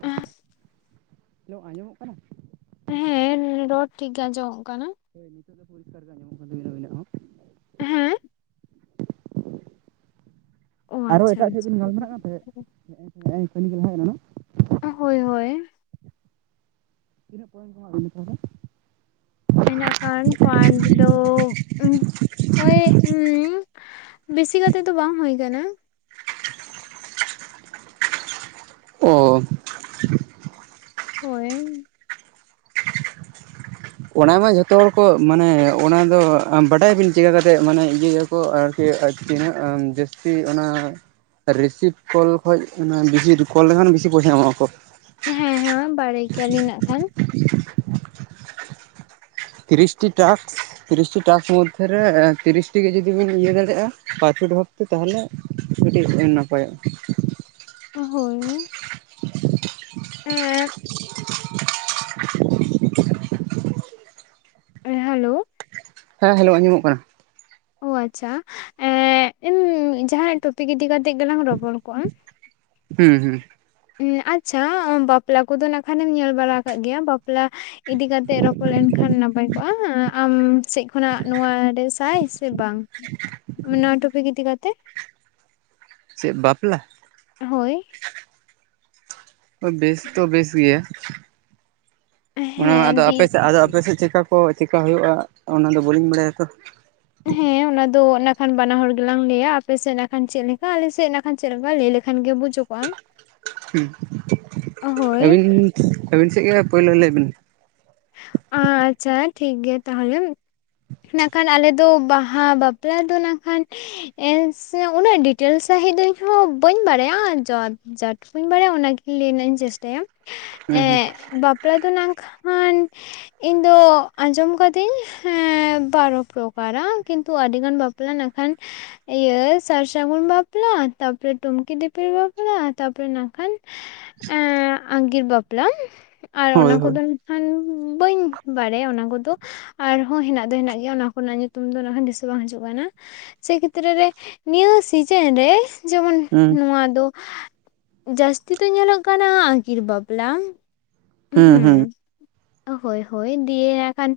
ᱯᱥ [inaudible] hello ᱟᱸᱡᱚᱢᱚᱜ ᱠᱟᱱᱟ ᱦᱮᱸ ᱨᱚᱲ ᱴᱷᱤᱠ ᱜᱮ ᱟᱸᱡᱚᱢᱚᱜ ᱠᱟᱱᱟ ᱦᱳᱭ ᱱᱤᱛᱚᱜ ᱫᱚ ᱯᱚᱨᱤᱥᱠᱟᱨ ᱜᱮ ᱟᱸᱢᱚᱢᱚᱜ ᱠᱟᱱᱟ ᱟᱵᱮᱱᱟᱜ ᱦᱚᱸ ᱦᱮᱸ ᱚ ᱟᱨᱚ ᱟᱪᱪᱷᱟ ᱮᱴᱟᱜ ᱴᱷᱮᱡ ᱟᱪᱪᱷᱟ ᱵᱤᱱ ᱜᱟᱞᱢᱟᱨᱟᱜ ᱠᱟᱱ ᱛᱟᱦᱮᱸᱫ ᱠᱟᱹᱱᱤ ᱜᱮ ᱛᱟᱦᱮᱸᱮᱡ ᱞᱮᱱᱟ [inaudible] ᱦᱳᱭ ᱦᱳᱭ ᱛᱤᱱᱟᱹ ᱠᱚ ᱮᱢ ᱠᱮᱢᱟ ᱱᱮᱛᱟᱨ [inaudible] ᱫᱚ ᱤᱱᱟᱹᱠᱷᱟᱱ ᱯᱟᱱᱴ ᱫᱚ ᱳᱭ ᱵᱮᱥᱤ ᱠᱟᱛᱮᱜ ᱫᱚ ᱵᱟᱝ ᱦᱩᱭ ᱟᱠᱟᱱᱟ ᱚ ᱦᱳᱭ [inaudible] ᱚᱱᱟ ᱢᱟ ᱡᱷᱚᱛᱚ ᱦᱚᱲ ᱠᱚ ᱢᱟᱱᱮ ᱚᱱᱟ ᱫᱚ ᱵᱟᱰᱟᱭ ᱵᱤᱱ ᱪᱤᱠᱟᱠᱟᱛᱮᱫ ᱢᱟᱱᱮ ᱤᱭᱟᱹᱭᱟ- ᱟᱨᱠᱤ ᱟᱨᱠᱤ ᱛᱤᱱᱟᱹᱜ ᱟ ᱡᱟᱹᱥᱛᱤ ᱚᱱᱟ- ᱨᱤᱥᱤᱵᱷ ᱠᱚᱞ ᱠᱷᱚᱡ ᱵᱮᱥᱤ ᱠᱚᱞ ᱞᱮᱱᱠᱷᱟᱱ ᱵᱤᱥᱤ ᱯᱚᱭᱥᱟ ᱮᱢᱚᱜᱼᱟᱠᱚ ᱦᱮᱸ ᱦᱮᱸ ᱵᱟᱲᱟᱭ ᱜᱮᱭᱟᱞᱤᱧ ᱱᱟᱜ ᱠᱷᱟᱱ ᱛᱤᱨᱤᱥᱴᱤ ᱴᱟᱥᱠ ᱛᱤᱨᱤᱥᱴᱤᱤ ᱴᱟᱥᱠ ᱢᱚᱫᱽᱫᱷᱮ ᱨᱮ ᱛᱤᱨᱤᱥᱴᱤ ᱜᱮ ᱡᱩᱫᱤ ᱵᱤᱱ ᱤᱭᱟᱹ ᱫᱟᱲᱮᱭᱟᱜᱼᱟ ᱯᱟᱸᱪᱩ ᱵᱷᱟᱵᱛᱮ ᱛᱟᱦᱚᱞᱮ ᱠᱟᱹᱴᱤᱡ ᱱᱟᱯᱟᱭᱚᱜᱼᱟ ᱚ ᱦᱳᱭ [inaudible] ᱦᱮᱞᱳ ᱦᱮᱸ ᱦᱮᱞᱳ ᱟᱡᱚᱢᱚᱜ ᱠᱟᱱᱟ ᱚ ᱟᱪᱪᱷᱟ ᱮ ᱡᱟᱦᱱᱟᱜ ᱴᱚᱯᱤᱠ ᱤᱫᱤ ᱠᱟᱛᱮᱜ ᱜᱮᱞᱟᱝ ᱨᱚᱯᱚᱲ ᱠᱚᱜᱼᱟ ᱦᱩᱸ ᱦᱩᱸ ᱩᱻ ᱟᱪᱪᱷᱟ ᱵᱟᱯᱞᱟ ᱠᱚᱫᱚ ᱱᱟᱠᱷᱟᱱᱮᱢ ᱧᱮᱞ ᱵᱟᱲᱟ ᱟᱠᱟᱫ ᱜᱮᱭᱟ ᱵᱟᱯᱞᱟ ᱤᱫᱤ ᱠᱟᱛᱮ ᱨᱚᱯᱚᱲ ᱞᱮᱱᱠᱷᱟᱱ ᱱᱟᱯᱟᱭ ᱠᱚᱜᱼᱟ ᱦ ᱟᱢ ᱥᱮᱫ ᱠᱷᱚᱱᱟᱜ ᱱᱚᱣᱟ ᱨᱮ ᱥᱟᱭ ᱥᱮ ᱵᱟᱝ ᱱᱚᱣᱟ ᱴᱚᱯᱤᱠ ᱤᱫᱤ ᱠᱟᱛᱮ ᱪᱮᱫ ᱵᱟᱯᱞᱟ ᱦᱳᱭ ᱵᱮᱥ ᱛᱚ ᱵᱮᱥ ᱜᱮᱭᱟ ᱚᱱᱟ ᱢᱟ ᱦᱮᱸ ᱟᱫᱚ ᱫᱤ ᱟᱯᱮ ᱥᱮᱫ ᱟᱫᱚ ᱟᱯᱮ ᱥᱮᱫ ᱪᱮᱠᱟ ᱠᱚ ᱪᱮᱠᱟ ᱦᱩᱭᱩᱜᱼᱟ ᱚᱱᱟᱫᱚ ᱵᱟᱹᱞᱤᱧ ᱵᱟᱲᱟᱭᱟ ᱛᱚ ᱦᱮᱸ ᱚᱱᱟ ᱫᱚ ᱚᱱᱟ ᱠᱷᱟᱱ ᱵᱟᱱᱟ ᱦᱚᱲ ᱜᱮᱞᱟᱝ ᱞᱟᱹᱭᱟ ᱟᱯᱮᱥᱮᱫ ᱱᱟᱠᱷᱟᱱ ᱪᱮᱫ ᱞᱮᱠᱟ ᱟᱞᱮᱥᱮᱫ ᱱᱟᱜ ᱪᱮᱫ ᱞᱮᱠᱟ ᱞᱟᱹᱭ ᱞᱮᱠᱷᱟᱱ ᱜᱮ ᱵᱩᱡᱩᱜᱚᱜᱼᱟ ᱦᱳᱭ ᱟᱹᱵᱤᱱ ᱟᱹᱵᱤᱱ ᱥᱮᱫ ᱜᱮ ᱯᱳᱭᱞᱳ ᱞᱟᱹᱭ ᱵᱤᱱ ᱟᱪᱪᱷᱟ ᱴᱷᱤᱠ ᱜᱮᱭᱟ ᱛᱟᱦᱚᱞᱮ᱾ ᱤᱠᱷᱟᱱ ᱟᱞᱮᱫᱚ ᱵᱟᱦᱟ ᱵᱟᱯᱞᱟ ᱫᱚ ᱱᱟᱠᱷᱟᱱ ᱥᱮ ᱩᱱᱟᱹᱜ ᱰᱤᱴᱮᱞᱥ ᱥᱟᱺᱦᱤᱡ ᱫᱚ ᱤᱧᱦᱚ ᱵᱟᱹᱧ ᱵᱟᱲᱟᱭᱟ ᱡᱟ ᱴᱩᱠᱩᱟᱹᱧ ᱵᱟᱲᱟᱭᱟ ᱚᱱᱟᱜᱮ ᱞᱟᱹᱭ ᱨᱮᱱᱟᱜ ᱤᱧ ᱪᱮᱥᱴᱟᱭᱟ᱾ ᱦᱩᱸ ᱦᱩᱸ ᱮᱸ ᱵᱟᱯᱞᱟ ᱫᱚ ᱱᱟᱝ ᱠᱷᱟ ᱤᱧ ᱫᱚ ᱟᱸᱡᱚᱢ ᱠᱟᱹᱫᱟᱹᱧ ᱵᱟᱨᱚ ᱯᱨᱚᱠᱟᱨᱟ ᱠᱤᱱᱛᱩ ᱟᱹᱰᱤᱜᱟᱱ ᱵᱟᱯ ᱵᱟᱯᱞᱟ ᱱᱟᱠᱷᱟᱱ ᱤᱭᱟᱹ ᱥᱟᱨ ᱥᱟᱹᱜᱩᱱ ᱵᱟᱯᱞᱟ, ᱛᱟᱨᱯᱚᱨᱮ ᱴᱩᱝᱠᱤ ᱫᱤᱯᱤᱞ, ᱵᱟᱯᱞᱟ ᱛᱟᱨᱯᱚᱨᱮ ᱱᱟᱠᱷᱟᱱ ᱮ ᱟᱸᱜᱤᱨ ᱵᱟᱯᱞᱟ ᱟᱨ ᱦᱳᱭ ᱚᱱᱟ ᱦᱳᱭ ᱠᱚᱫᱚ ᱠᱷᱟᱱ ᱵᱟᱹᱧ ᱵᱟᱲᱟᱭᱟ ᱚᱱᱟ ᱠᱚᱫᱚ ᱟᱨᱦᱚᱸ ᱦᱮᱱᱟᱜ ᱫᱚ ᱦᱮᱱᱟᱜ ᱜᱮᱭᱟ ᱚᱱᱟ ᱠᱚᱱᱟᱜ ᱧᱩᱛᱩᱢ ᱫᱚ ᱚᱱᱟ ᱦᱚᱸ ᱫᱤᱥᱟᱹ ᱦᱚᱸ ᱵᱟᱝ ᱦᱤᱡᱩᱜ ᱠᱟᱱᱟ᱾ ᱥᱮ ᱠᱷᱮᱛᱨᱟᱹ ᱨᱮ ᱱᱤᱭᱟᱹ ᱥᱤᱡᱮᱱ ᱨᱮ ᱡᱮᱢᱚᱱ ᱦᱩᱸ ᱱᱚᱣᱟ ᱫᱚ ᱡᱟᱹᱥᱛᱤ ᱫᱚ ᱧᱮᱞᱚᱜ ᱠᱟᱱᱟ ᱟᱹᱜᱤᱨ ᱵᱟᱯᱞᱟ ᱦᱩᱸ᱾ ᱦᱳᱭ ᱦᱳᱭ ᱫᱤᱭᱟ ᱮᱠᱷᱟᱱ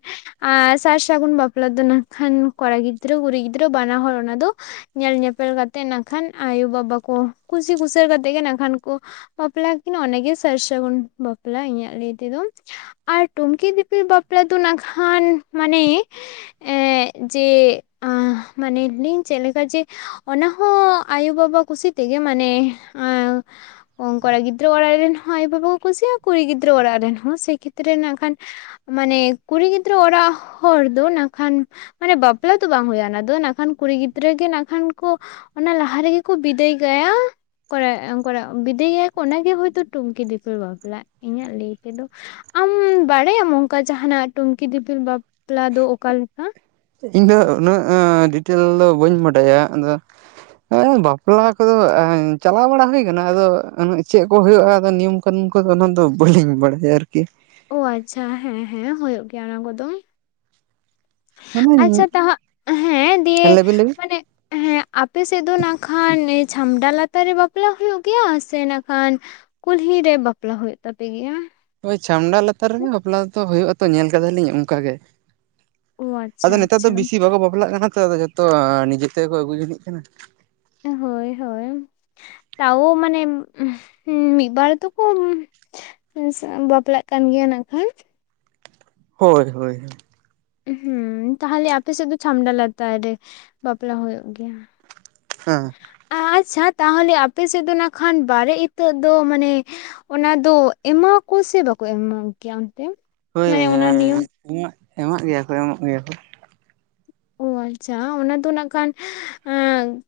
ᱟᱨ ᱥᱟᱨ ᱥᱟᱹᱜᱩᱱ ᱵᱟᱯᱞᱟ ᱫᱚ ᱱᱟᱠᱷᱟᱱ ᱠᱚᱲᱟ ᱜᱤᱫᱽᱨᱟᱹ ᱠᱩᱲᱤ ᱜᱤᱫᱽᱨᱟᱹ ᱵᱟᱱᱟ ᱦᱚᱲ ᱚᱱᱟ ᱫᱚ ᱧᱮᱞ ᱧᱮᱯᱮᱞ ᱠᱟᱛᱮᱫ ᱱᱟᱠᱷᱟᱱ ᱟᱭᱩᱼᱵᱟᱵᱟ ᱠᱚ ᱠᱩᱥᱤ ᱠᱩᱥᱟᱹ ᱠᱟᱛᱮᱫ ᱜᱮ ᱱᱟᱠᱷᱟᱱ ᱠᱚ ᱵᱟᱯᱞᱟ ᱠᱤᱱ ᱚᱱᱟᱜᱮ ᱥᱟᱨ ᱥᱟᱹᱜᱩᱱ ᱵᱟᱯᱞᱟ ᱤᱧᱟᱹᱜ ᱞᱟᱹᱭ ᱛᱮᱫᱚ᱾ ᱟᱨ ᱴᱩᱝᱠᱤ ᱫᱤᱯᱤᱞ ᱵᱟᱯᱞᱟ ᱫᱚ ᱱᱟᱠᱷᱟᱱ ᱢᱟᱱᱮ ᱮᱜ ᱡᱮ ᱢᱟᱱᱮ ᱞᱤᱧ ᱪᱮᱫ ᱞᱮᱠᱟ ᱡᱮ ᱚᱱᱟᱦᱚᱸ ᱟᱭᱳᱵᱟᱵᱟ ᱠᱩᱥᱤ ᱛᱮᱜᱮ ᱢᱟᱱᱮ ᱠᱚᱲᱟ ᱜᱤᱫᱽᱨᱟᱹ ᱚᱲᱟᱜ ᱨᱮᱱ ᱦᱚᱸ ᱟᱭᱳ ᱵᱟᱵᱟ ᱠᱚ ᱠᱩᱥᱟᱜᱼᱟ ᱠᱩᱲᱤ ᱜᱤᱫᱽᱨᱟᱹ ᱚᱲᱟᱜ ᱨᱮᱱ ᱦᱚᱸ ᱥᱮᱭ ᱠᱷᱮᱛᱨᱮ ᱨᱮ ᱱᱟᱠᱷᱟᱱ ᱢᱟᱱᱮ ᱠᱩᱲᱤ ᱜᱤᱫᱽᱨᱟᱹ ᱚᱲᱟᱜ ᱦᱚᱲ ᱫᱚ ᱱᱟᱠᱷᱟᱱ ᱢᱟᱱᱮ ᱵᱟᱯᱞᱟ ᱫᱚ ᱵᱟᱝ ᱦᱩᱭᱩᱜᱼᱟ ᱚᱱᱟ ᱫᱚ ᱠᱷᱟᱱ ᱠᱩᱲᱤ ᱜᱤᱫᱽᱨᱟᱹ ᱜᱮ ᱱᱟᱠᱷᱟᱱ ᱠᱚ ᱚᱱᱟ ᱞᱟᱦᱟ ᱨᱮᱜᱮ ᱠᱚ ᱵᱤᱫᱟᱹᱭ ᱠᱟᱭᱟ᱾ ᱠᱚ ᱠᱚ ᱵᱤᱫᱟᱭᱮᱭᱟ ᱚᱱᱟᱜᱮ ᱦᱚᱭᱛᱳ ᱴᱩᱱᱠᱤ ᱫᱤᱯᱤᱞ ᱵᱟᱵᱞᱟ᱾ ᱤᱧᱟᱹᱜ ᱞᱟᱹᱭ ᱛᱮᱫᱚ᱾ ᱟᱢ ᱵᱟᱲᱟᱭᱟᱢ ᱚᱱᱠᱟ ᱡᱟᱦᱟᱱᱟᱜ ᱴᱩᱝᱠᱤ ᱫᱤᱯᱤᱞ ᱵᱟᱯᱞᱟ ᱫᱚ ᱚᱠᱟᱞᱮᱠᱟ᱾ ᱤᱧᱫᱚ ᱩᱱᱟᱹᱜ ᱰᱤᱴᱮᱞ ᱫᱚ ᱵᱟᱹᱧ ᱵᱟᱰᱟᱭᱟ ᱟᱫᱚ ᱵᱟᱯᱞᱟ ᱠᱚᱫᱚ ᱪᱟᱞᱟᱣ ᱵᱟᱲᱟ ᱦᱩᱭ ᱟᱠᱟᱱᱟ ᱟᱫᱚ ᱪᱮᱫ ᱠᱚ ᱦᱩᱭᱩᱜᱼᱟ ᱱᱤᱭ ᱚᱱᱠᱟ ᱫᱚ ᱚᱱᱟ ᱫᱚ ᱵᱟᱹᱞᱤᱧ ᱵᱟᱲᱟᱭᱟ ᱟᱨᱠᱤ ᱟᱪᱪᱷᱟ ᱦᱮᱸ ᱦᱮᱸ ᱦᱩᱭᱩᱜ ᱜᱮᱭᱟ ᱚᱱᱟ ᱠᱚᱫᱚ᱾ ᱟᱪᱪᱷᱟ ᱢᱟᱱᱮ ᱛᱟᱦ ᱦᱮᱸ ᱫᱤᱭᱮ ᱞᱟᱹᱭᱵᱤᱱ ᱢᱟᱱᱮ ᱦᱮᱸ [inaudible] ᱟᱯᱮ ᱥᱮᱫ ᱫᱚ ᱱᱟᱜ ᱠᱷᱟᱱ ᱪᱷᱟᱢᱰᱟ ᱞᱟᱛᱟᱨ ᱨᱮ ᱵᱟᱯᱞᱟ ᱦᱩᱭᱩᱜ ᱜᱮᱭᱟ ᱥᱮ ᱱᱟᱜ ᱠᱷᱟᱱ ᱠᱩᱞᱦᱤ ᱨᱮ ᱵᱟᱯᱞᱟ ᱦᱩᱭᱩᱜ ᱛᱟᱯᱮᱜᱮᱭᱟ᱾ ᱳᱭ ᱪᱷᱟᱢᱰᱟ ᱞᱟᱛᱟᱨ ᱨᱮᱜᱮ ᱵᱟᱯᱞᱟ ᱫᱚ ᱦᱩᱭᱩᱜ ᱟᱛᱚ ᱧᱮᱞ ᱠᱟᱫᱟᱞᱤᱧ ᱚᱱᱠᱟ ᱜᱮ᱾ ᱚ ᱟᱪᱪᱷᱟ ᱟᱫᱚ ᱱᱮᱛᱟᱨ ᱫᱚ ᱟᱪᱪᱷᱟ ᱵᱮᱥᱤ ᱵᱟᱠᱚ ᱵᱟᱯᱞᱟᱜ ᱠᱟᱱᱟ ᱛᱚᱫᱚ ᱡᱚᱛᱚ ᱱᱤᱡᱮ ᱛᱮᱠᱚ ᱟᱹᱜᱩ ᱡᱤᱱᱤᱜ ᱠᱟᱱᱟ᱾ ᱦᱳᱭ ᱦᱳᱭ ᱛᱚ ᱢᱟᱱᱮ ᱢᱤᱫ ᱵᱟᱨ ᱛᱚᱠᱚ ᱵᱟᱯᱞᱟᱜ ᱠᱟᱱ ᱜᱮᱭᱟ ᱠᱷᱟᱱ ᱦᱳᱭ ᱦᱳᱭ ᱦᱮᱸ ᱛᱟᱦᱚᱞᱮ ᱟᱯᱮᱮᱥᱮᱫ ᱫᱚ ᱪᱷᱟᱢᱰᱟ ᱞᱟᱛᱟᱨ ᱨᱮ ᱵᱟᱯᱞᱟ ᱦᱩᱭᱩᱜ ᱜᱮᱭᱟ᱾ ᱦᱮᱸ ᱟᱪᱪᱷᱟ ᱛᱟᱦᱚᱞᱮ ᱟᱯᱮ ᱥᱮᱫ ᱫᱚ ᱱᱟᱜ ᱠᱷᱟᱱ ᱵᱟᱨᱮ ᱤᱛᱟᱹᱜ ᱫᱚ ᱢᱟᱱᱮ ᱚᱱᱟ ᱫᱚ ᱮᱢᱟᱠᱚ ᱥᱮ ᱵᱟᱠᱚ ᱮᱢᱢᱟ ᱜᱮᱭᱟ ᱚᱱᱛᱮ ᱦᱳᱭ ᱢᱟᱱᱮ ᱚᱱᱟ ᱱᱤᱭᱚᱢ ᱮᱢᱟᱜ ᱮᱢᱚᱜ ᱜᱮᱭᱟ ᱠᱚ ᱮᱢᱚᱜ ᱜᱮᱭᱟ ᱠᱚ ᱚ ᱟᱪᱪᱷᱟ ᱚᱱᱟ ᱫᱚ ᱱᱟᱜ ᱠᱷᱟᱱ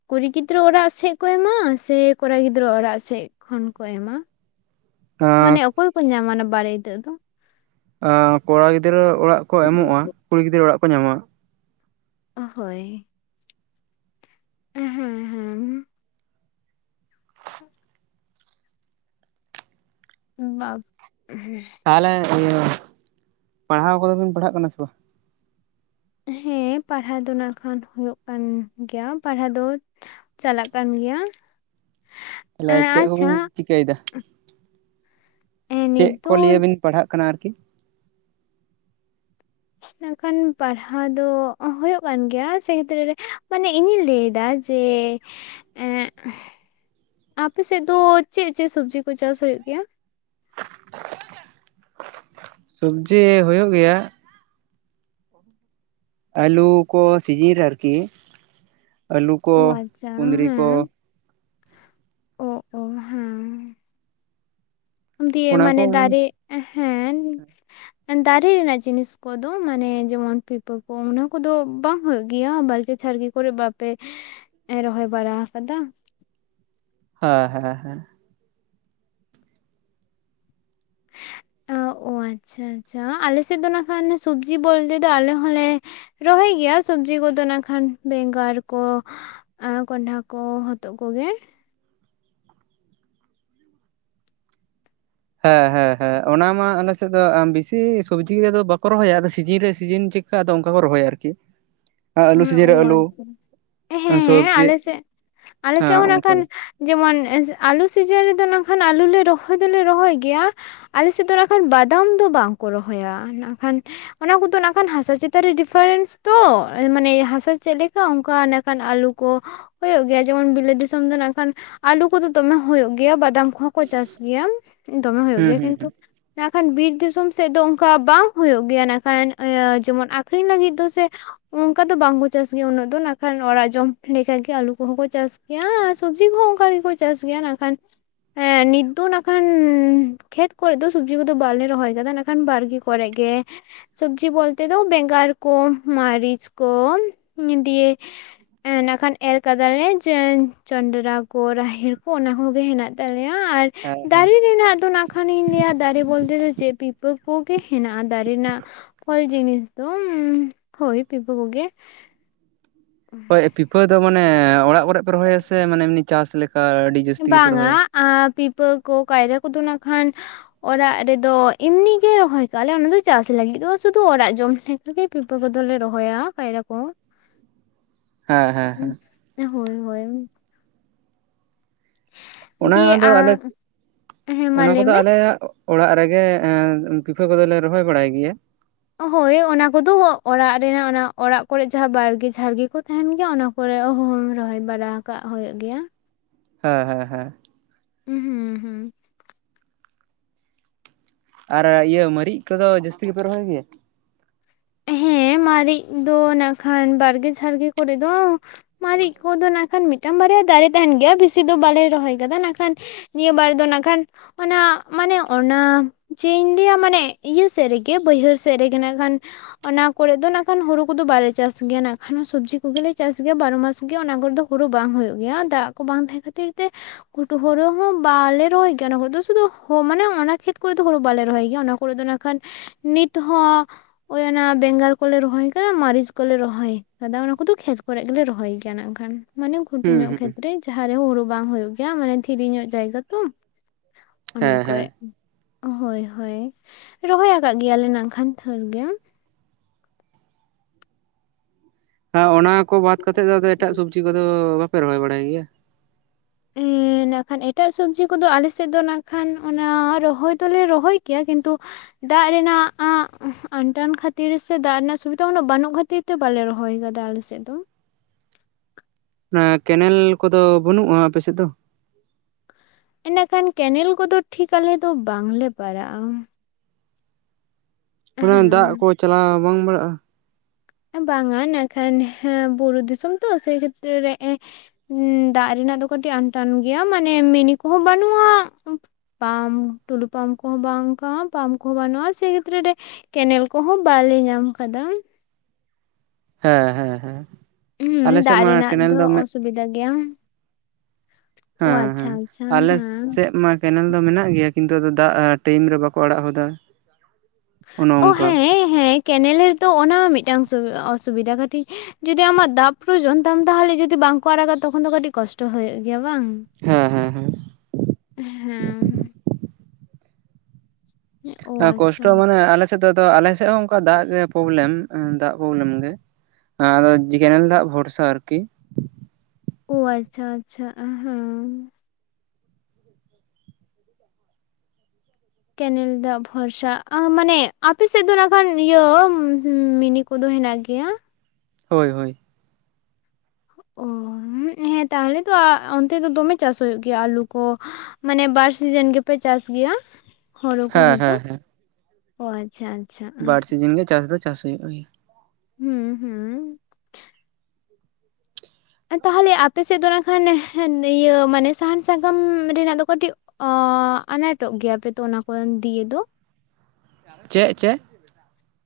ᱠᱩᱲᱤ ᱜᱤᱫᱽᱨᱟᱹ ᱚᱲᱟᱜ ᱥᱮᱫ ᱠᱚ ᱮᱢᱟ ᱥᱮ ᱠᱚᱲᱟ ᱜᱤᱫᱽᱨᱟᱹ ᱚᱲᱟᱜ ᱥᱮᱮᱫ ᱠᱷᱚᱱ ᱠᱚ ᱮᱢᱟ᱾ ᱢᱟᱱᱮ ᱚᱠᱚᱭ ᱠᱚ ᱧᱟᱢᱟ ᱚᱱᱟ ᱵᱟᱨᱮᱤᱛᱟᱹᱜ ᱫᱚ ᱠᱚᱲᱟ ᱜᱤᱫᱽᱨᱟᱹ ᱚᱲᱟᱜ ᱠᱚ ᱮᱢᱚᱜᱼᱟ ᱠᱩᱲᱤ ᱜᱤᱫᱽᱨᱟᱹ ᱚᱲᱟᱜ ᱠᱚ ᱧᱟᱢᱟ ᱚ ᱦᱳᱭ ᱦᱮᱸ ᱦᱮᱸ [unintelligible] [inaudible] ᱵᱟ ᱛᱟᱦᱚᱞᱮ ᱤᱭᱟᱹ ᱯᱟᱲᱦᱟᱣ ᱠᱚᱫᱚ ᱵᱤᱱ ᱯᱟᱲᱦᱟᱜ ᱠᱟᱱᱟ ᱥᱮ ᱵᱟᱝ ᱦᱮᱸ ᱯᱟᱲᱦᱟᱣ ᱫᱚ ᱱᱟᱸᱜ ᱠᱷᱟᱱ ᱦᱩᱭᱩᱜ ᱠᱟᱱ ᱜᱮᱭᱟ ᱯᱟᱲᱦᱟᱣ ᱫᱚ ᱪᱟᱞᱟᱜ ᱠᱟᱱ ᱜᱮᱭᱟ ᱛᱟᱦᱞᱮ ᱮᱸ ᱪᱮᱫ ᱟᱪᱪᱷᱟ ᱠᱚᱵᱤᱱ ᱪᱤᱠᱟᱹᱭᱮᱫᱟ ᱮᱸ ᱪᱮᱫ ᱱᱤᱛ ᱠᱚ ᱫᱚ ᱱᱤᱭᱟᱹ ᱵᱤᱱ ᱯᱟᱲᱦᱟᱜ ᱠᱟᱱᱟ ᱟᱨᱠᱤ ᱢᱮᱱ ᱠᱷᱟᱱ ᱯᱟᱲᱦᱟᱣ ᱫᱚ ᱦᱩᱭᱩᱜ ᱠᱟᱱ ᱜᱮᱭᱟ ᱥᱮ ᱠᱷᱮᱛᱨᱮ ᱨᱮ ᱢᱟᱱᱮ ᱤᱧᱤᱧ ᱞᱟᱹᱭ ᱮᱫᱟ ᱡᱮ ᱮᱸᱜ ᱟᱯᱮ ᱥᱮᱫ ᱫᱚ ᱪᱮᱫ ᱪᱮᱫ ᱥᱚᱵᱡᱤ ᱠᱚ ᱪᱟᱥ ᱦᱩᱭᱩᱜ ᱜᱮᱭᱟ ᱥᱚᱵᱡᱤ ᱦᱩᱭᱩᱜ ᱜᱮᱭᱟ ᱟᱹᱞᱩ ᱠᱚ ᱥᱤᱡᱤᱱ ᱨᱮ ᱟᱨᱠᱤ ᱟᱹᱞᱩ ᱠᱚ ᱚ ᱟᱪᱪᱷᱟ ᱠᱩᱫᱽᱨᱤ ᱠᱚ ᱳ ᱳ ᱦᱮᱸ ᱫᱤᱭᱮ ᱚᱱᱟ ᱠᱚ ᱢᱟᱱᱮ ᱫᱟᱨᱮ ᱦᱮᱸ ᱫᱟᱨᱮ ᱨᱮᱱᱟᱜ ᱡᱤᱱᱤᱥ ᱠᱚᱫᱚ ᱢᱟᱱᱮ ᱡᱮᱢᱚᱱ ᱯᱤᱯᱷᱟᱹ ᱠᱚ ᱚᱱᱟ ᱠᱚᱫᱚ ᱵᱟᱝ ᱦᱩᱭᱩᱜ ᱜᱮᱭᱟ ᱵᱟᱲᱜᱮ ᱡᱷᱟᱲᱜᱮ ᱠᱚᱨᱮ ᱵᱟᱯᱮ ᱨᱚᱦᱚᱭ ᱵᱟᱲᱟ ᱟᱠᱟᱫᱟ ᱦᱮᱸ ᱦᱮᱸ ᱦᱮᱸ [unintelligible] ᱟ, [inaudible] ᱚ ᱟᱪᱪᱷᱟ ᱟᱪᱪᱷᱟ ᱟᱞᱮᱥᱮᱫ ᱫᱚ ᱱᱟᱜ ᱠᱷᱟᱱ ᱥᱚᱵᱡᱤ ᱵᱚᱞᱛᱮ ᱫᱚ ᱟᱞᱮ ᱦᱚᱸᱞᱮ ᱨᱚᱦᱚᱭ ᱜᱮᱭᱟ ᱥᱚᱵᱡᱤ ᱠᱚᱫᱚ ᱱᱟᱜ ᱠᱷᱟᱱ ᱵᱮᱸᱜᱟᱲ ᱠᱚ ᱟᱨ ᱠᱚᱱᱰᱷᱟ ᱠᱚ ᱦᱚᱛᱚᱜ ᱠᱚᱜᱮ ᱦᱮᱸ ᱦᱮᱸ ᱦᱮᱸ ᱚᱱᱟ ᱢᱟ ᱟᱞᱮᱥᱮᱫ ᱫᱚ ᱵᱤᱥᱤ ᱥᱚᱵᱽᱡᱤ ᱠᱚᱫᱚ ᱵᱟᱠᱚ ᱨᱚᱦᱚᱭᱟ ᱟᱫᱚ ᱥᱤᱡᱤᱱ ᱨᱮ ᱥᱤᱡᱤᱱ ᱪᱮᱫ ᱟᱫᱚ ᱚᱱᱠᱟ ᱠᱚ ᱨᱚᱦᱚᱭᱟ ᱟᱨᱠᱤ ᱟᱹᱞᱩ ᱥᱤᱡᱤᱱ ᱨᱮ ᱟᱹᱞᱩ ᱟᱪᱪᱷᱟ ᱦᱮᱸ ᱦᱮᱸ ᱥᱚᱵᱽᱡᱤ ᱟᱞᱮ ᱥᱮᱫ ᱟᱞᱮ ᱥᱮᱫ ᱦᱮᱸ ᱦᱚᱸ ᱱᱟᱜ ᱚᱱᱠᱟ ᱠᱷᱟᱱ ᱜᱮ ᱡᱮᱢᱚᱱ ᱟᱞᱩ ᱥᱤᱡᱤᱱ ᱨᱮᱫᱚ ᱱᱟᱜᱠᱷᱟᱱ ᱟᱹᱞᱩ ᱞᱮ ᱨᱚᱦᱚᱭ ᱫᱚᱞᱮ ᱨᱚᱦᱚᱭ ᱜᱮᱭᱟ ᱟᱞᱮ ᱥᱮᱫ ᱫᱚ ᱱᱟᱜ ᱠᱷᱟᱱ ᱵᱟᱫᱟᱢ ᱫᱚ ᱵᱟᱝ ᱠᱚ ᱨᱚᱦᱚᱭᱟ ᱱᱟᱜ ᱠᱷᱟᱱ ᱚᱱᱟ ᱠᱚᱫᱚ ᱱᱟᱜ ᱠᱷᱟᱱ ᱦᱟᱥᱟ ᱪᱮᱛᱟᱱ ᱨᱮ ᱰᱤᱯᱷᱟᱨᱮᱱᱥ ᱛᱚ ᱢᱟᱱᱮ ᱦᱟᱥᱟ ᱪᱮᱫ ᱞᱮᱠᱟ ᱚᱱᱠᱟ ᱱᱟᱜ ᱠᱷᱟᱱ ᱟᱞᱩ ᱠᱚ ᱦᱩᱭᱩᱜ ᱜᱮᱭᱟ ᱡᱮᱢᱚᱱ ᱵᱤᱞᱟᱹᱛ ᱫᱤᱥᱚᱢ ᱫᱚ ᱱᱟᱜ ᱠᱷᱟᱱ ᱟᱞᱩ ᱠᱚᱫᱚ ᱫᱚᱢᱮ ᱦᱩᱭᱩᱜ ᱜᱮᱭᱟ ᱵᱟᱫᱟᱢ ᱠᱚᱦᱚᱸ ᱠᱚ ᱪᱟᱥ ᱜᱮᱭᱟ ᱫᱚᱢᱮ ᱦᱩᱭᱩᱜ ᱦᱩᱸ ᱜᱮᱭᱟ ᱦᱩᱸ ᱠᱤᱱᱛᱩ ᱦᱩᱸ ᱱᱟᱜ ᱠᱷᱟᱱ ᱵᱤᱨ ᱫᱤᱥᱚᱢ ᱥᱮᱫ ᱫᱚ ᱚᱱᱠᱟ ᱵᱟᱝ ᱦᱩᱭᱩᱜ ᱜᱮᱭᱟ ᱱᱟᱜ ᱠᱷᱟᱱ ᱤᱭᱟᱹ ᱡᱮᱢᱚᱱ ᱟᱠᱷᱨᱤᱧ ᱞᱟᱹᱜᱤᱫ ᱫᱚ ᱥᱮ ᱚᱱᱠᱟ ᱫᱚ ᱵᱟᱝᱠᱚ ᱪᱟᱥ ᱜᱮᱭᱟ ᱩᱱᱟᱹᱜ ᱫᱚ ᱱᱟᱜ ᱠᱷᱟᱱ ᱚᱲᱟᱜ ᱡᱚᱢ ᱞᱮᱠᱟᱜ ᱜᱮ ᱟᱞᱩ ᱠᱚᱦᱚᱸ ᱠᱚ ᱪᱟᱥ ᱜᱮᱭᱟ ᱥᱚᱵᱽᱡᱤ ᱠᱚᱦᱚᱸ ᱚᱱᱠᱟ ᱜᱮᱠᱚ ᱪᱟᱥ ᱜᱮᱭᱟ ᱱᱟᱜ ᱠᱷᱟᱱ ᱦᱮᱸ ᱱᱤᱛ ᱫᱚ ᱱᱟᱜ ᱠᱷᱟᱱ ᱠᱷᱮᱛ ᱠᱚᱨᱮ ᱫᱚ ᱥᱚᱵᱡᱤ ᱠᱚᱫᱚ ᱵᱟᱞᱮ ᱨᱚᱦᱚᱭ ᱟᱠᱟᱫᱟ ᱠᱟᱫᱟ ᱱᱟᱜ ᱠᱷᱟᱱ ᱵᱟᱲᱜᱮ ᱠᱚᱨᱮ ᱜᱮ ᱥᱚᱵᱽᱡᱤ ᱵᱚᱞᱛᱮ ᱫᱚ ᱵᱮᱸᱜᱟᱲ ᱠᱚ ᱢᱟᱨᱤ ᱪ ᱠᱚ ᱫᱤᱭᱮ ᱮᱸ ᱱᱟᱜ ᱠᱷᱟᱱ ᱮᱨ ᱟᱠᱟᱫᱟ ᱞᱮ ᱡᱮ ᱡᱚᱸᱰᱽᱨᱟ ᱠᱚ ᱨᱟᱦᱮᱲ ᱠᱚ ᱚᱱᱟ ᱠᱚᱜᱮ ᱦᱮᱱᱟᱜ ᱛᱟᱞᱮᱭᱟ ᱟᱨ ᱦᱮᱸ ᱦᱮᱸ ᱫᱟᱨᱮ ᱨᱮᱱᱟᱜ ᱫᱚ ᱚᱱᱟ ᱠᱷᱟᱱᱤᱧ ᱞᱟᱹᱭᱟ ᱫᱟᱨᱮ ᱵᱚᱞᱛᱮ ᱫᱚ ᱪᱮᱫ ᱯᱤᱯᱷᱟᱹ ᱠᱚᱜᱮ ᱦᱮᱱᱟᱜᱼᱟ ᱫᱟᱨᱮ ᱨᱮᱱᱟᱜ ᱯᱷᱚᱞ ᱡᱤᱱᱤᱥ ᱫᱚ ᱦᱳᱭ ᱯᱤᱯᱷᱟᱹ ᱠᱚᱜᱮ ᱦᱳᱭ ᱯᱤᱯᱷᱟᱹ ᱫᱚ ᱢᱟᱱᱮ ᱚᱲᱟᱜ ᱠᱚᱨᱮ ᱯᱮ ᱨᱚᱦᱚᱭᱟ ᱥᱮ ᱢᱟᱱᱮ ᱮᱢᱱᱤ ᱪᱟᱥ ᱞᱮᱠᱟ ᱟᱹᱰᱤ ᱡᱟᱹᱥᱛᱤ ᱜᱮᱯᱮ ᱵᱟᱝᱼᱟ ᱨᱚᱦᱚᱭᱟ ᱯᱤᱯᱷᱟᱹ ᱠᱚ ᱠᱟᱭᱨᱟ ᱠᱚᱫᱚ ᱱᱟᱜ ᱠᱷᱟᱱ ᱚᱲᱟᱜ ᱨᱮᱫᱚ ᱮᱢᱱᱤ ᱜᱮ ᱨᱚᱦᱚᱭ ᱠᱟᱜᱼᱟ ᱞᱮ ᱚᱱᱟ ᱫᱚ ᱪᱟᱥ ᱞᱟᱹᱜᱤᱫ ᱫᱚ ᱵᱟᱝ ᱥᱩᱫᱷᱩ ᱚᱲᱟᱜ ᱡᱚᱢ ᱞᱟ ᱜᱤᱫ ᱯᱤᱯᱷᱟᱹ ᱠᱚᱫᱚ ᱞᱮ ᱨᱚᱦᱚᱭᱟ ᱠᱟᱭᱨᱟ ᱠᱚ ᱦᱮᱸ ᱦᱮᱸ ᱦᱩᱸ, ᱦᱮᱸ ᱦᱳᱭ ᱦᱳᱭ ᱚᱱᱟ ᱫᱤᱭᱮ ᱫᱚ ᱟᱞᱮ ᱟᱸ ᱦᱮᱸ ᱢᱟ ᱚᱱᱟ ᱞᱟᱹᱭ ᱠᱚᱫᱚ ᱢᱮ ᱟᱞᱮᱭᱟᱜ ᱚᱲᱟᱜ ᱨᱮᱜᱮ ᱯᱤᱯᱷᱟᱹ ᱠᱚᱫᱚ ᱞᱮ ᱨᱚᱦᱚᱭ ᱵᱟᱲᱟᱭ ᱜᱮᱭᱟ ᱦᱳᱭ ᱚᱱᱟ ᱠᱚᱫᱚ ᱚᱲᱟᱜ ᱨᱮᱱᱟᱜ ᱚᱱᱟ ᱚᱲᱟᱜ ᱠᱚᱨᱮ ᱡᱟᱦᱟᱸ ᱵᱟᱲᱜᱮ ᱡᱷᱟᱲᱜᱮ ᱠᱚ ᱛᱟᱦᱮᱱ ᱜᱮᱭᱟ ᱚᱱᱟ ᱠᱚ ᱠᱚᱨᱮ ᱦᱩᱢ ᱨᱚᱦᱚᱭ ᱵᱟᱲᱟ ᱠᱟᱜ ᱦᱩᱭᱩᱜ ᱜᱮᱭᱟ᱾ ᱦᱮᱸ ᱦᱮᱸ ᱦᱮᱸ ᱦᱩᱸ ᱦᱩᱸ ᱦᱩᱸ ᱟᱨ ᱤᱭᱟᱹ ᱢᱟᱹᱨᱤᱪ ᱠᱚᱫᱚ ᱡᱟᱹᱥᱛᱤ ᱜᱮᱯᱮ ᱨᱚᱦᱚᱭ ᱜᱮᱭᱟ ᱦᱮᱸ ᱢᱟᱨᱤᱪ ᱫᱚ ᱱᱟᱜ ᱠᱷᱟᱱ ᱵᱟᱲᱜᱮ ᱡᱷᱟᱲᱜᱮ ᱠᱚᱨᱮ ᱫᱚ ᱢᱟᱨᱤᱪ ᱠᱚᱫᱚ ᱱᱟᱜ ᱠᱷᱟᱱ ᱢᱤᱫᱴᱟᱝ ᱵᱟᱨᱭᱟ ᱫᱟᱨᱮ ᱛᱟᱦᱮᱱ ᱜᱮᱭᱟ ᱵᱮᱥᱤ ᱫᱚ ᱵᱟᱞᱮ ᱨᱚᱦᱚᱭ ᱟᱠᱟᱫᱟ ᱱᱟᱜ ᱠᱷᱟᱱ ᱱᱤᱭᱟᱹ ᱵᱟᱨ ᱫᱚ ᱱᱟᱜ ᱠᱷᱟᱱ ᱚᱱᱟ ᱢᱟᱱᱮ ᱚᱱᱟ ᱪᱮᱜ ᱤᱧ ᱞᱟᱹᱭᱟ ᱢᱟᱱᱮ ᱤᱭᱟᱹ ᱥᱮᱫ ᱨᱮᱜᱮ ᱵᱟᱹᱭᱦᱟᱹᱲ ᱥᱮᱫ ᱨᱮᱜᱮ ᱱᱟᱜ ᱠᱷᱟᱱ ᱚᱱᱟ ᱠᱚᱨᱮᱜ ᱫᱚ ᱱᱟᱜ ᱠᱷᱟᱱ ᱦᱩᱲᱩ ᱠᱚᱫᱚ ᱵᱟᱞᱮ ᱪᱟᱥ ᱜᱮᱭᱟ ᱱᱟᱜ ᱠᱷᱟᱱ ᱥᱚᱵᱽᱡᱤ ᱠᱚᱜᱮᱞᱮ ᱪᱟᱥ ᱜᱮᱭᱟ ᱵᱟᱨᱚ ᱢᱟᱥ ᱜᱮ ᱚᱱᱟ ᱠᱚᱨᱮᱫ ᱫᱚ᱾ ᱦᱩᱲᱩ ᱵᱟᱝ ᱦᱳᱭᱳᱜ ᱜᱮᱭᱟ ᱫᱟᱜ ᱠᱚ ᱵᱟᱝ ᱛᱟᱦᱮᱸ ᱠᱷᱟᱹᱛᱤᱨ ᱛᱮ ᱜᱷᱩᱴᱩ ᱦᱳᱲᱳ ᱦᱚᱸ ᱵᱟᱞᱮ ᱨᱚᱦᱚᱭ ᱜᱮᱭᱟ ᱚᱱᱟ ᱠᱚᱨᱮᱜ ᱫᱚ ᱥᱩᱫᱩ ᱦᱳ ᱢᱟᱱᱮ ᱚᱱᱟ ᱠᱷᱮᱛ ᱠᱚᱨᱮ ᱫᱚ ᱦᱳᱲᱳ ᱵᱟᱞᱮ ᱨᱚᱦᱚᱭ ᱜᱮᱭᱟ ᱚᱱᱟ ᱠᱚᱨᱮ ᱫᱚ ᱱᱟᱜ ᱠᱷᱟᱱ ᱱᱤᱛ ᱦᱚᱸ ᱦᱳᱭ ᱚᱱᱟ ᱵᱮᱸᱜᱟᱲ ᱠᱚᱞᱮ ᱨᱚᱦᱚᱭ ᱠᱟᱫᱟ ᱢᱟᱹᱨᱤᱪ ᱠᱚᱞᱮ ᱨᱚᱦᱚᱭ ᱠᱟᱫᱟ ᱚᱱᱟ ᱠᱚᱫᱚ ᱠᱷᱮᱛ ᱠᱚᱨᱮ ᱜᱮᱞᱮ ᱨᱚᱦᱚᱭ ᱜᱮᱭᱟ ᱱᱟᱜ ᱠᱷᱟᱱ ᱢᱟᱱᱮ ᱜᱷᱩᱴᱩ ᱦᱩᱸ ᱧᱚᱜ ᱦᱩᱸ ᱠᱷᱮᱛᱨᱮ ᱡᱟᱦᱟᱸᱨᱮ ᱦᱳᱲᱳ ᱵᱟᱝ ᱦᱩᱭᱩᱜ ᱜᱮᱭᱟ ᱢᱟᱱᱮ ᱫᱷᱤᱨᱤ ᱧᱚᱜ ᱡᱟᱭᱜᱟ ᱛᱚ ᱚᱱᱟ ᱦᱮᱸ ᱦᱮᱸ ᱠᱚᱨᱮ ᱦᱳᱭ ᱦᱳᱭ ᱨᱚᱦᱚᱭ ᱟᱠᱟᱜ ᱜᱮᱭᱟᱞᱮ ᱱᱟᱜ ᱠᱷᱟᱱ ᱫᱷᱟᱹᱨ ᱜᱮ ᱦᱮ ᱚᱱᱟ ᱠᱚ ᱵᱟᱫ ᱠᱟᱛᱮᱫ ᱫᱚ ᱟᱫᱚ ᱮᱴᱟᱜ ᱥᱚᱵᱡᱤ ᱠᱚᱫᱚ ᱵᱟᱯᱮ ᱨᱚᱦᱚᱭ ᱵᱟᱲᱟᱭ ᱜᱮᱭᱟ ᱮᱸᱻ ᱱᱟᱜ ᱠᱷᱟᱱ ᱮᱴᱟᱜ ᱥᱚᱵᱽᱡᱤ ᱠᱚᱫᱚ ᱟᱞᱮ ᱥᱮᱫ ᱫᱚ ᱱᱟᱜ ᱠᱷᱟᱱ ᱚᱱᱟ ᱨᱚᱦᱚᱭ ᱫᱚᱞᱮ ᱨᱚᱦᱚᱭ ᱠᱮᱭᱟ ᱠᱤᱱᱛᱩ ᱫᱟᱜ ᱨᱮᱱᱟᱜ ᱟᱸ ᱟᱱᱴᱟᱱ ᱠᱷᱟᱹᱛᱤᱨ ᱥᱮ ᱫᱟᱜ ᱨᱮᱱᱟᱜ ᱥᱩᱵᱤᱫᱟ ᱩᱱᱟᱹᱜ ᱵᱟᱱᱩᱜ ᱠᱷᱟᱛᱤᱨ ᱛᱮ ᱵᱟᱞᱮ ᱨᱚᱦᱚᱭ ᱠᱟᱫᱟ ᱟᱞᱮ ᱥᱮᱫ ᱫᱚ᱾ ᱚᱱᱟ ᱠᱮᱱᱮᱞ ᱠᱚᱫᱚ ᱵᱟᱹᱱᱩᱜᱼᱟ ᱟᱯᱮ ᱥᱮᱫ ᱫᱚ᱾ ᱤᱱᱮᱜ ᱠᱷᱟᱱ ᱠᱮᱱᱮᱞ ᱠᱚᱫᱚ ᱴᱷᱤᱠ ᱟᱞᱮ ᱫᱚ ᱵᱟᱝᱞᱮ ᱯᱟᱲᱟᱜᱼᱟ ᱚᱱᱮ ᱫᱟᱜ ᱠᱚ ᱦᱮᱸ ᱪᱟᱞᱟᱣ ᱵᱟᱝ ᱵᱟᱲᱟᱜᱼᱟ᱾ ᱵᱟᱝᱟ ᱱᱟᱜ ᱠᱷᱟᱱ ᱦᱮᱸ ᱵᱩᱨᱩ ᱫᱤᱥᱚᱢ ᱛᱚ ᱥᱮ ᱠᱷᱮᱛᱨᱮ ᱨᱮ ᱮᱸ ᱦᱮᱸ ᱫᱟᱜ ᱨᱮᱱᱟᱜ ᱫᱚ ᱠᱟᱹᱴᱤᱡ ᱟᱱᱴᱟᱱ ᱜᱮᱭᱟ ᱢᱟᱱᱮ ᱢᱤᱱᱤ ᱠᱚᱦᱚᱸ ᱵᱟᱹᱱᱩᱜᱼᱟ ᱯᱟᱢᱯ ᱴᱩᱞᱩ ᱯᱟᱢᱯ ᱠᱚᱦᱚᱸ ᱵᱟᱝᱼᱠᱟ ᱯᱟᱢᱯ ᱠᱚᱦᱚᱸ ᱵᱟᱹᱱᱩᱜᱼᱟ ᱥᱮ ᱠᱷᱮᱛᱨᱮ ᱨᱮ ᱠᱮᱱᱮᱞ ᱠᱚᱦᱚᱸ ᱵᱟᱞᱮ ᱧᱟᱢ ᱟᱠᱟᱫᱟ᱾ ᱦᱮᱸ ᱦᱮᱸ ᱦᱮᱸ ᱟᱞᱮᱮᱥᱮᱫ ᱢᱟ ᱠᱮᱱᱮᱞ ᱫᱚ ᱢᱤᱫ ᱥᱩᱵᱤᱫᱷᱟ ᱜᱮᱭᱟ ᱚ ᱦᱮᱸ ᱟᱪᱪᱷᱟ ᱦᱮᱸ ᱟᱪᱪᱷᱟ ᱟᱞᱮ ᱦᱮᱸ ᱥᱮᱫ ᱢᱟ ᱠᱮᱱᱮᱞ ᱫᱚ ᱢᱮᱱᱟᱜ ᱜᱮᱭᱟ ᱠᱤᱱᱛᱩ ᱫᱟᱜ ᱴᱟᱭᱤᱢ ᱨᱮ ᱵᱟᱠᱚ ᱟᱲᱟᱜ ᱦᱚᱫᱟ ᱚᱱᱮ ᱚ ᱚᱱᱠᱟ ᱦᱮᱸ ᱦᱮᱸ ᱠᱮᱱᱮᱞ ᱨᱮᱫᱚᱚ ᱚᱱᱟ ᱢᱤᱫᱴᱟᱝ ᱚᱥᱩᱵᱤᱫᱷᱟ ᱠᱟᱹᱴᱤᱡ ᱡᱩᱚᱫᱤ ᱟᱢᱟᱜ ᱫᱟᱜ ᱯᱨᱚᱭᱚᱱ ᱛᱟᱢ ᱛᱟᱦᱚᱞᱮ ᱡᱩᱚᱫᱤ ᱵᱟᱝᱠᱚ ᱟᱲᱟᱜᱟ ᱛᱚᱠᱷᱚᱱ ᱫᱚ ᱠᱟᱹᱴᱤᱡ ᱠᱚᱥᱴᱚ ᱦᱩᱭᱩᱜ ᱜᱮᱭᱟ ᱵᱟᱝ ᱦᱮᱸ ᱦᱮᱸ ᱦᱮᱸ ᱦᱮᱸ ᱚ ᱠᱚᱥᱴᱚ ᱟᱪᱪᱷᱟ ᱢᱟᱱᱮ ᱟᱞᱮ ᱥᱮᱫ ᱫᱚ ᱟᱞᱮ ᱥᱮᱫ ᱦᱚᱸ ᱚᱱᱠᱟ ᱫᱟᱜ ᱜᱮ ᱯᱨᱚᱵᱞᱮᱢ ᱫᱟᱜ ᱯᱨᱚᱵᱞᱮᱢ ᱜᱮ ᱦᱮ ᱟᱫᱚ ᱡᱮ ᱠᱮᱱᱮᱞ ᱫᱟᱜ ᱵᱷᱚᱨᱥᱟ ᱟᱨᱠᱤ ᱟᱪᱪᱷᱟ ᱟᱪᱪᱷᱟ ᱦᱮᱸ ᱠᱮᱱᱮᱞ ᱨᱮᱭᱟᱜ ᱵᱷᱚᱨᱥᱟ ᱢᱟᱱᱮ ᱟᱯᱮᱥᱮᱫ ᱫᱚ ᱱᱟᱜᱱᱟᱜᱟᱱ ᱤᱭᱟᱹ ᱢᱤᱱᱤ ᱠᱚᱫᱚ ᱦᱮᱱᱟᱜ ᱜᱮᱭᱟ᱾ ᱦᱳᱭ ᱦᱳᱭ ᱚ ᱦᱮᱸ ᱛᱟᱦᱚᱞᱮ ᱫᱚ ᱚᱱᱛᱮ ᱫᱚ ᱫᱚᱢᱮ ᱪᱟᱥ ᱦᱩᱭᱩᱜ ᱜᱮᱭᱟ ᱟᱹᱞᱩ ᱠᱚ ᱢᱟᱱᱮ ᱵᱟᱨ ᱥᱤᱡᱤᱱ ᱜᱮᱯᱮ ᱪᱟᱥ ᱜᱮᱭᱟ ᱦᱲᱩ ᱠᱚ ᱦᱮᱸ ᱦᱚᱭᱛᱚ ᱦᱮᱸ ᱦᱮᱸ ᱚ ᱟᱪᱪᱷᱟ ᱟᱪᱪᱷᱟ ᱵᱟᱨ ᱥᱤᱡᱤᱱ ᱜᱮ ᱪᱟᱥ ᱫᱚ ᱪᱟᱥ ᱦᱩᱭᱩᱜ ᱜᱮᱭᱟ᱾ ᱦᱩᱸ ᱦᱩᱸ ᱛᱟᱦᱚᱞᱮ ᱟᱯᱮ ᱥᱮᱫ ᱫᱚ ᱠᱷᱟᱱ ᱤᱭᱟᱹ ᱢᱟᱱᱮ ᱥᱟᱦᱟᱱ ᱥᱟᱠᱟᱢ ᱨᱮᱱᱟᱜ ᱫᱚ ᱠᱟᱹᱴᱤᱡ ᱚᱻ ᱟᱱᱟᱴᱚᱜ ᱜᱮᱭᱟᱯ ᱛᱚ ᱚᱱᱟ ᱠᱚ ᱫᱤᱭᱮ ᱫᱚ ᱪᱮᱫ ᱪᱮᱫ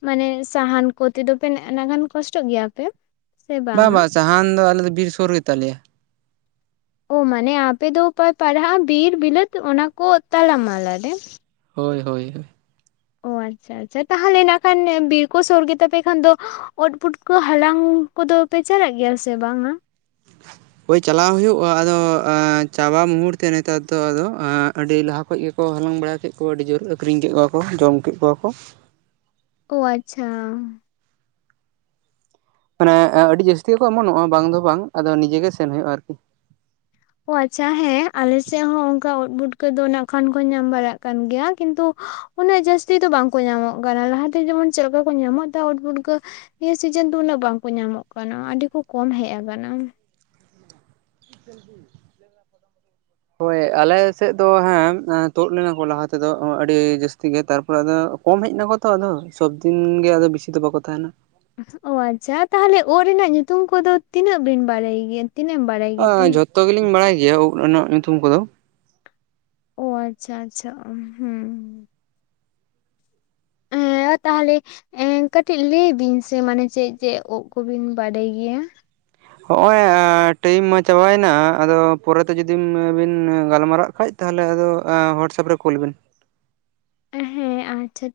ᱢᱟᱱᱮ ᱥᱟᱦᱟᱱ ᱠᱚᱛᱮ ᱫᱚᱚᱯᱮ ᱚᱱᱟᱱᱟᱜᱟᱱ ᱠᱚᱥᱴᱚᱜ ᱜᱮᱭᱟ ᱯᱮ᱾ ᱥᱮ ᱵᱟᱝ ᱵᱟᱝᱟ? ᱵᱟᱝ ᱥᱟᱦᱟᱱ ᱫᱚ ᱟᱞᱮ ᱫᱚ ᱵᱤᱨ ᱥᱩᱨ ᱜᱮᱛᱟᱞᱮᱭᱟ ᱚ ᱢᱟᱱᱮ ᱟᱯᱮ ᱫᱚ ᱚᱠᱚᱭ ᱯᱟᱲᱦᱟᱜᱼᱟ ᱵᱤᱨ ᱵᱤᱞᱟᱹᱛ ᱚᱱᱟ ᱠᱚ ᱛᱟᱞᱟᱢᱟᱞᱟ ᱨᱮ᱾ ᱦᱳᱭ ᱦᱳᱭ ᱚ ᱟᱪᱪᱷᱟ ᱟᱪᱪᱷᱟ ᱛᱟᱦᱚᱞᱮ ᱱᱟᱜ ᱠᱷᱟᱱ ᱵᱤᱨ ᱠᱚ ᱥᱩᱨ ᱜᱮᱛᱟᱯᱮ ᱠᱷᱟᱱ ᱫᱚ ᱚᱛ ᱯᱩᱴ ᱠᱚ ᱦᱟᱞᱟᱝ ᱠᱚᱫᱚ ᱯᱮ ᱪᱟᱞᱟᱜ ᱜᱮᱭᱟ ᱥᱮ ᱵᱟᱝᱟ? [unintelligible] [unintelligible] ᱦᱳᱭ ᱪᱟᱞᱟᱣ ᱦᱩᱭᱩᱜᱼᱟ ᱟᱫᱚ ᱪᱟᱵᱟ ᱢᱩᱦᱩᱨᱛᱮ ᱱᱮᱛᱟᱨ ᱫᱚ ᱟᱫᱚ ᱟᱹᱰᱤ ᱞᱟᱦᱟ ᱠᱷᱚᱱ ᱜᱮ ᱠᱚ ᱦᱟᱞᱟᱝ ᱵᱟᱲᱟ ᱠᱮᱫ ᱠᱚᱣᱟ ᱟᱹᱰᱤ ᱡᱳᱨ ᱟᱹᱠᱷᱨᱤᱧ ᱠᱮᱫ ᱠᱚᱣᱟ ᱠᱚ ᱡᱚᱢ ᱠᱮᱫ ᱠᱚᱣᱟ ᱠᱚ ᱚ ᱟᱪᱪᱷᱟ ᱢᱟᱱᱮ ᱟᱹᱰᱤ ᱡᱟᱹᱥᱛᱤᱠᱚ ᱮᱢᱚᱱᱚᱜᱼᱟ ᱵᱟᱝ ᱫᱚ ᱵᱟᱝ ᱟᱫᱚ ᱱᱤᱡᱮᱜ ᱜᱮ ᱥᱮᱱ ᱦᱩᱭᱩᱜᱼᱟ ᱟᱨᱠᱤ ᱚ ᱟᱪᱪᱷᱟ ᱦᱮᱸ ᱟᱞᱮ ᱥᱮᱫ ᱦᱚᱸ ᱚᱱᱠᱟ ᱩᱫ ᱵᱩᱴᱠᱟᱹ ᱫᱚ ᱠᱷᱚᱱᱟᱱ ᱠᱚ ᱧᱟᱢ ᱵᱟᱲᱟᱜ ᱠᱟᱱ ᱜᱮᱭᱟ ᱠᱤᱱᱛᱩ ᱩᱱᱟᱹᱜ ᱡᱟᱹᱥᱛᱤ ᱫᱚ ᱵᱟᱝᱠᱚ ᱧᱟᱢᱚᱜ ᱠᱟᱱᱟ ᱞᱟᱦᱟᱛᱮ ᱡᱮᱢᱚᱱ ᱪᱮᱫ ᱞᱮᱠᱟ ᱠᱚ ᱧᱟᱢᱚᱜ ᱩᱫ ᱯᱩᱴᱠᱟᱹ ᱱᱤᱭᱟᱹ ᱥᱤᱡᱮᱱ ᱫᱚ ᱩᱱᱟᱹᱜ ᱵᱟᱝᱠᱚ ᱧᱟᱢᱚᱜ ᱠᱟᱱᱟ ᱟᱹᱰᱤ ᱠᱚ ᱠᱚᱢ ᱦᱮᱡ ᱟᱠᱟᱱᱟ᱾ [unintelligible] ᱦᱳᱭ ᱟᱞᱮ ᱥᱮᱫ ᱫᱚ ᱦᱮᱸ ᱛᱩᱫ ᱞᱮᱱᱟ ᱠᱚ ᱞᱟᱦᱟ ᱛᱮᱫᱚ ᱟᱹᱰᱤ ᱡᱟᱹᱥᱛᱤ ᱜᱮ ᱛᱟᱨᱯᱚᱨᱮ ᱟᱫᱚ ᱠᱚᱢ ᱦᱮᱡ ᱱᱟᱠᱚ ᱛᱚ ᱟᱫᱚ ᱥᱚᱵᱫᱤᱱ ᱜᱮ ᱟ ᱵᱤᱥᱤ ᱫᱚ ᱵᱟᱠᱚ ᱛᱟᱦᱮᱱᱟ ᱚ ᱟᱪᱪᱷᱟ ᱛᱟᱦᱚᱞᱮ ᱩᱫ ᱨᱮᱱᱟᱜ ᱧᱩᱛᱩᱢ ᱠᱚᱫᱚ ᱛᱤᱱᱟᱹᱜ ᱵᱤᱱ ᱵᱟᱲᱟᱭ ᱜᱮᱭᱟ ᱛᱤᱱᱟᱹᱜ ᱮᱢ ᱵᱟᱲᱟᱭ ᱜᱮᱛᱮ? ᱡᱚᱛᱚ ᱜᱮᱞᱤᱧ ᱵᱟᱲᱟᱭ ᱜᱮᱭᱟ ᱩᱵ ᱨᱮᱱᱟᱜ ᱧᱩᱛᱩᱢ ᱠᱚᱫᱚ᱾ ᱚ ᱟᱪᱪᱷᱟ ᱟᱪᱪᱷᱟ ᱦᱩᱸ ᱦᱮ ᱛᱟᱦᱞᱮ ᱮ ᱠᱟᱹᱴᱤᱡ ᱞᱟᱹᱭ ᱵᱤᱱ ᱥᱮ ᱢᱟᱱᱮ ᱪᱮᱫ ᱪᱮᱫ ᱩᱵ ᱠᱚᱵᱤᱱ ᱵᱟᱰᱟᱭ ᱜᱮᱭᱟ᱾ ᱦᱚᱜᱼᱚᱭ ᱴᱟᱭᱤᱢ ᱢᱟ ᱪᱟᱵᱟᱭᱮᱱᱟ ᱟᱫᱚ ᱯᱚᱨᱮᱛᱮ ᱡᱩᱫᱤᱢ ᱵᱤᱱ ᱜᱟᱞᱢᱟᱨᱟᱜ ᱠᱷᱟᱡ ᱛᱟᱦᱚᱞᱮ ᱟᱫᱚ ᱦᱚᱳᱣᱟᱴᱥᱮᱯ ᱨᱮ ᱠᱩᱞ ᱵᱤᱱ᱾ ᱦᱮᱸ ᱟᱪᱪᱷᱟ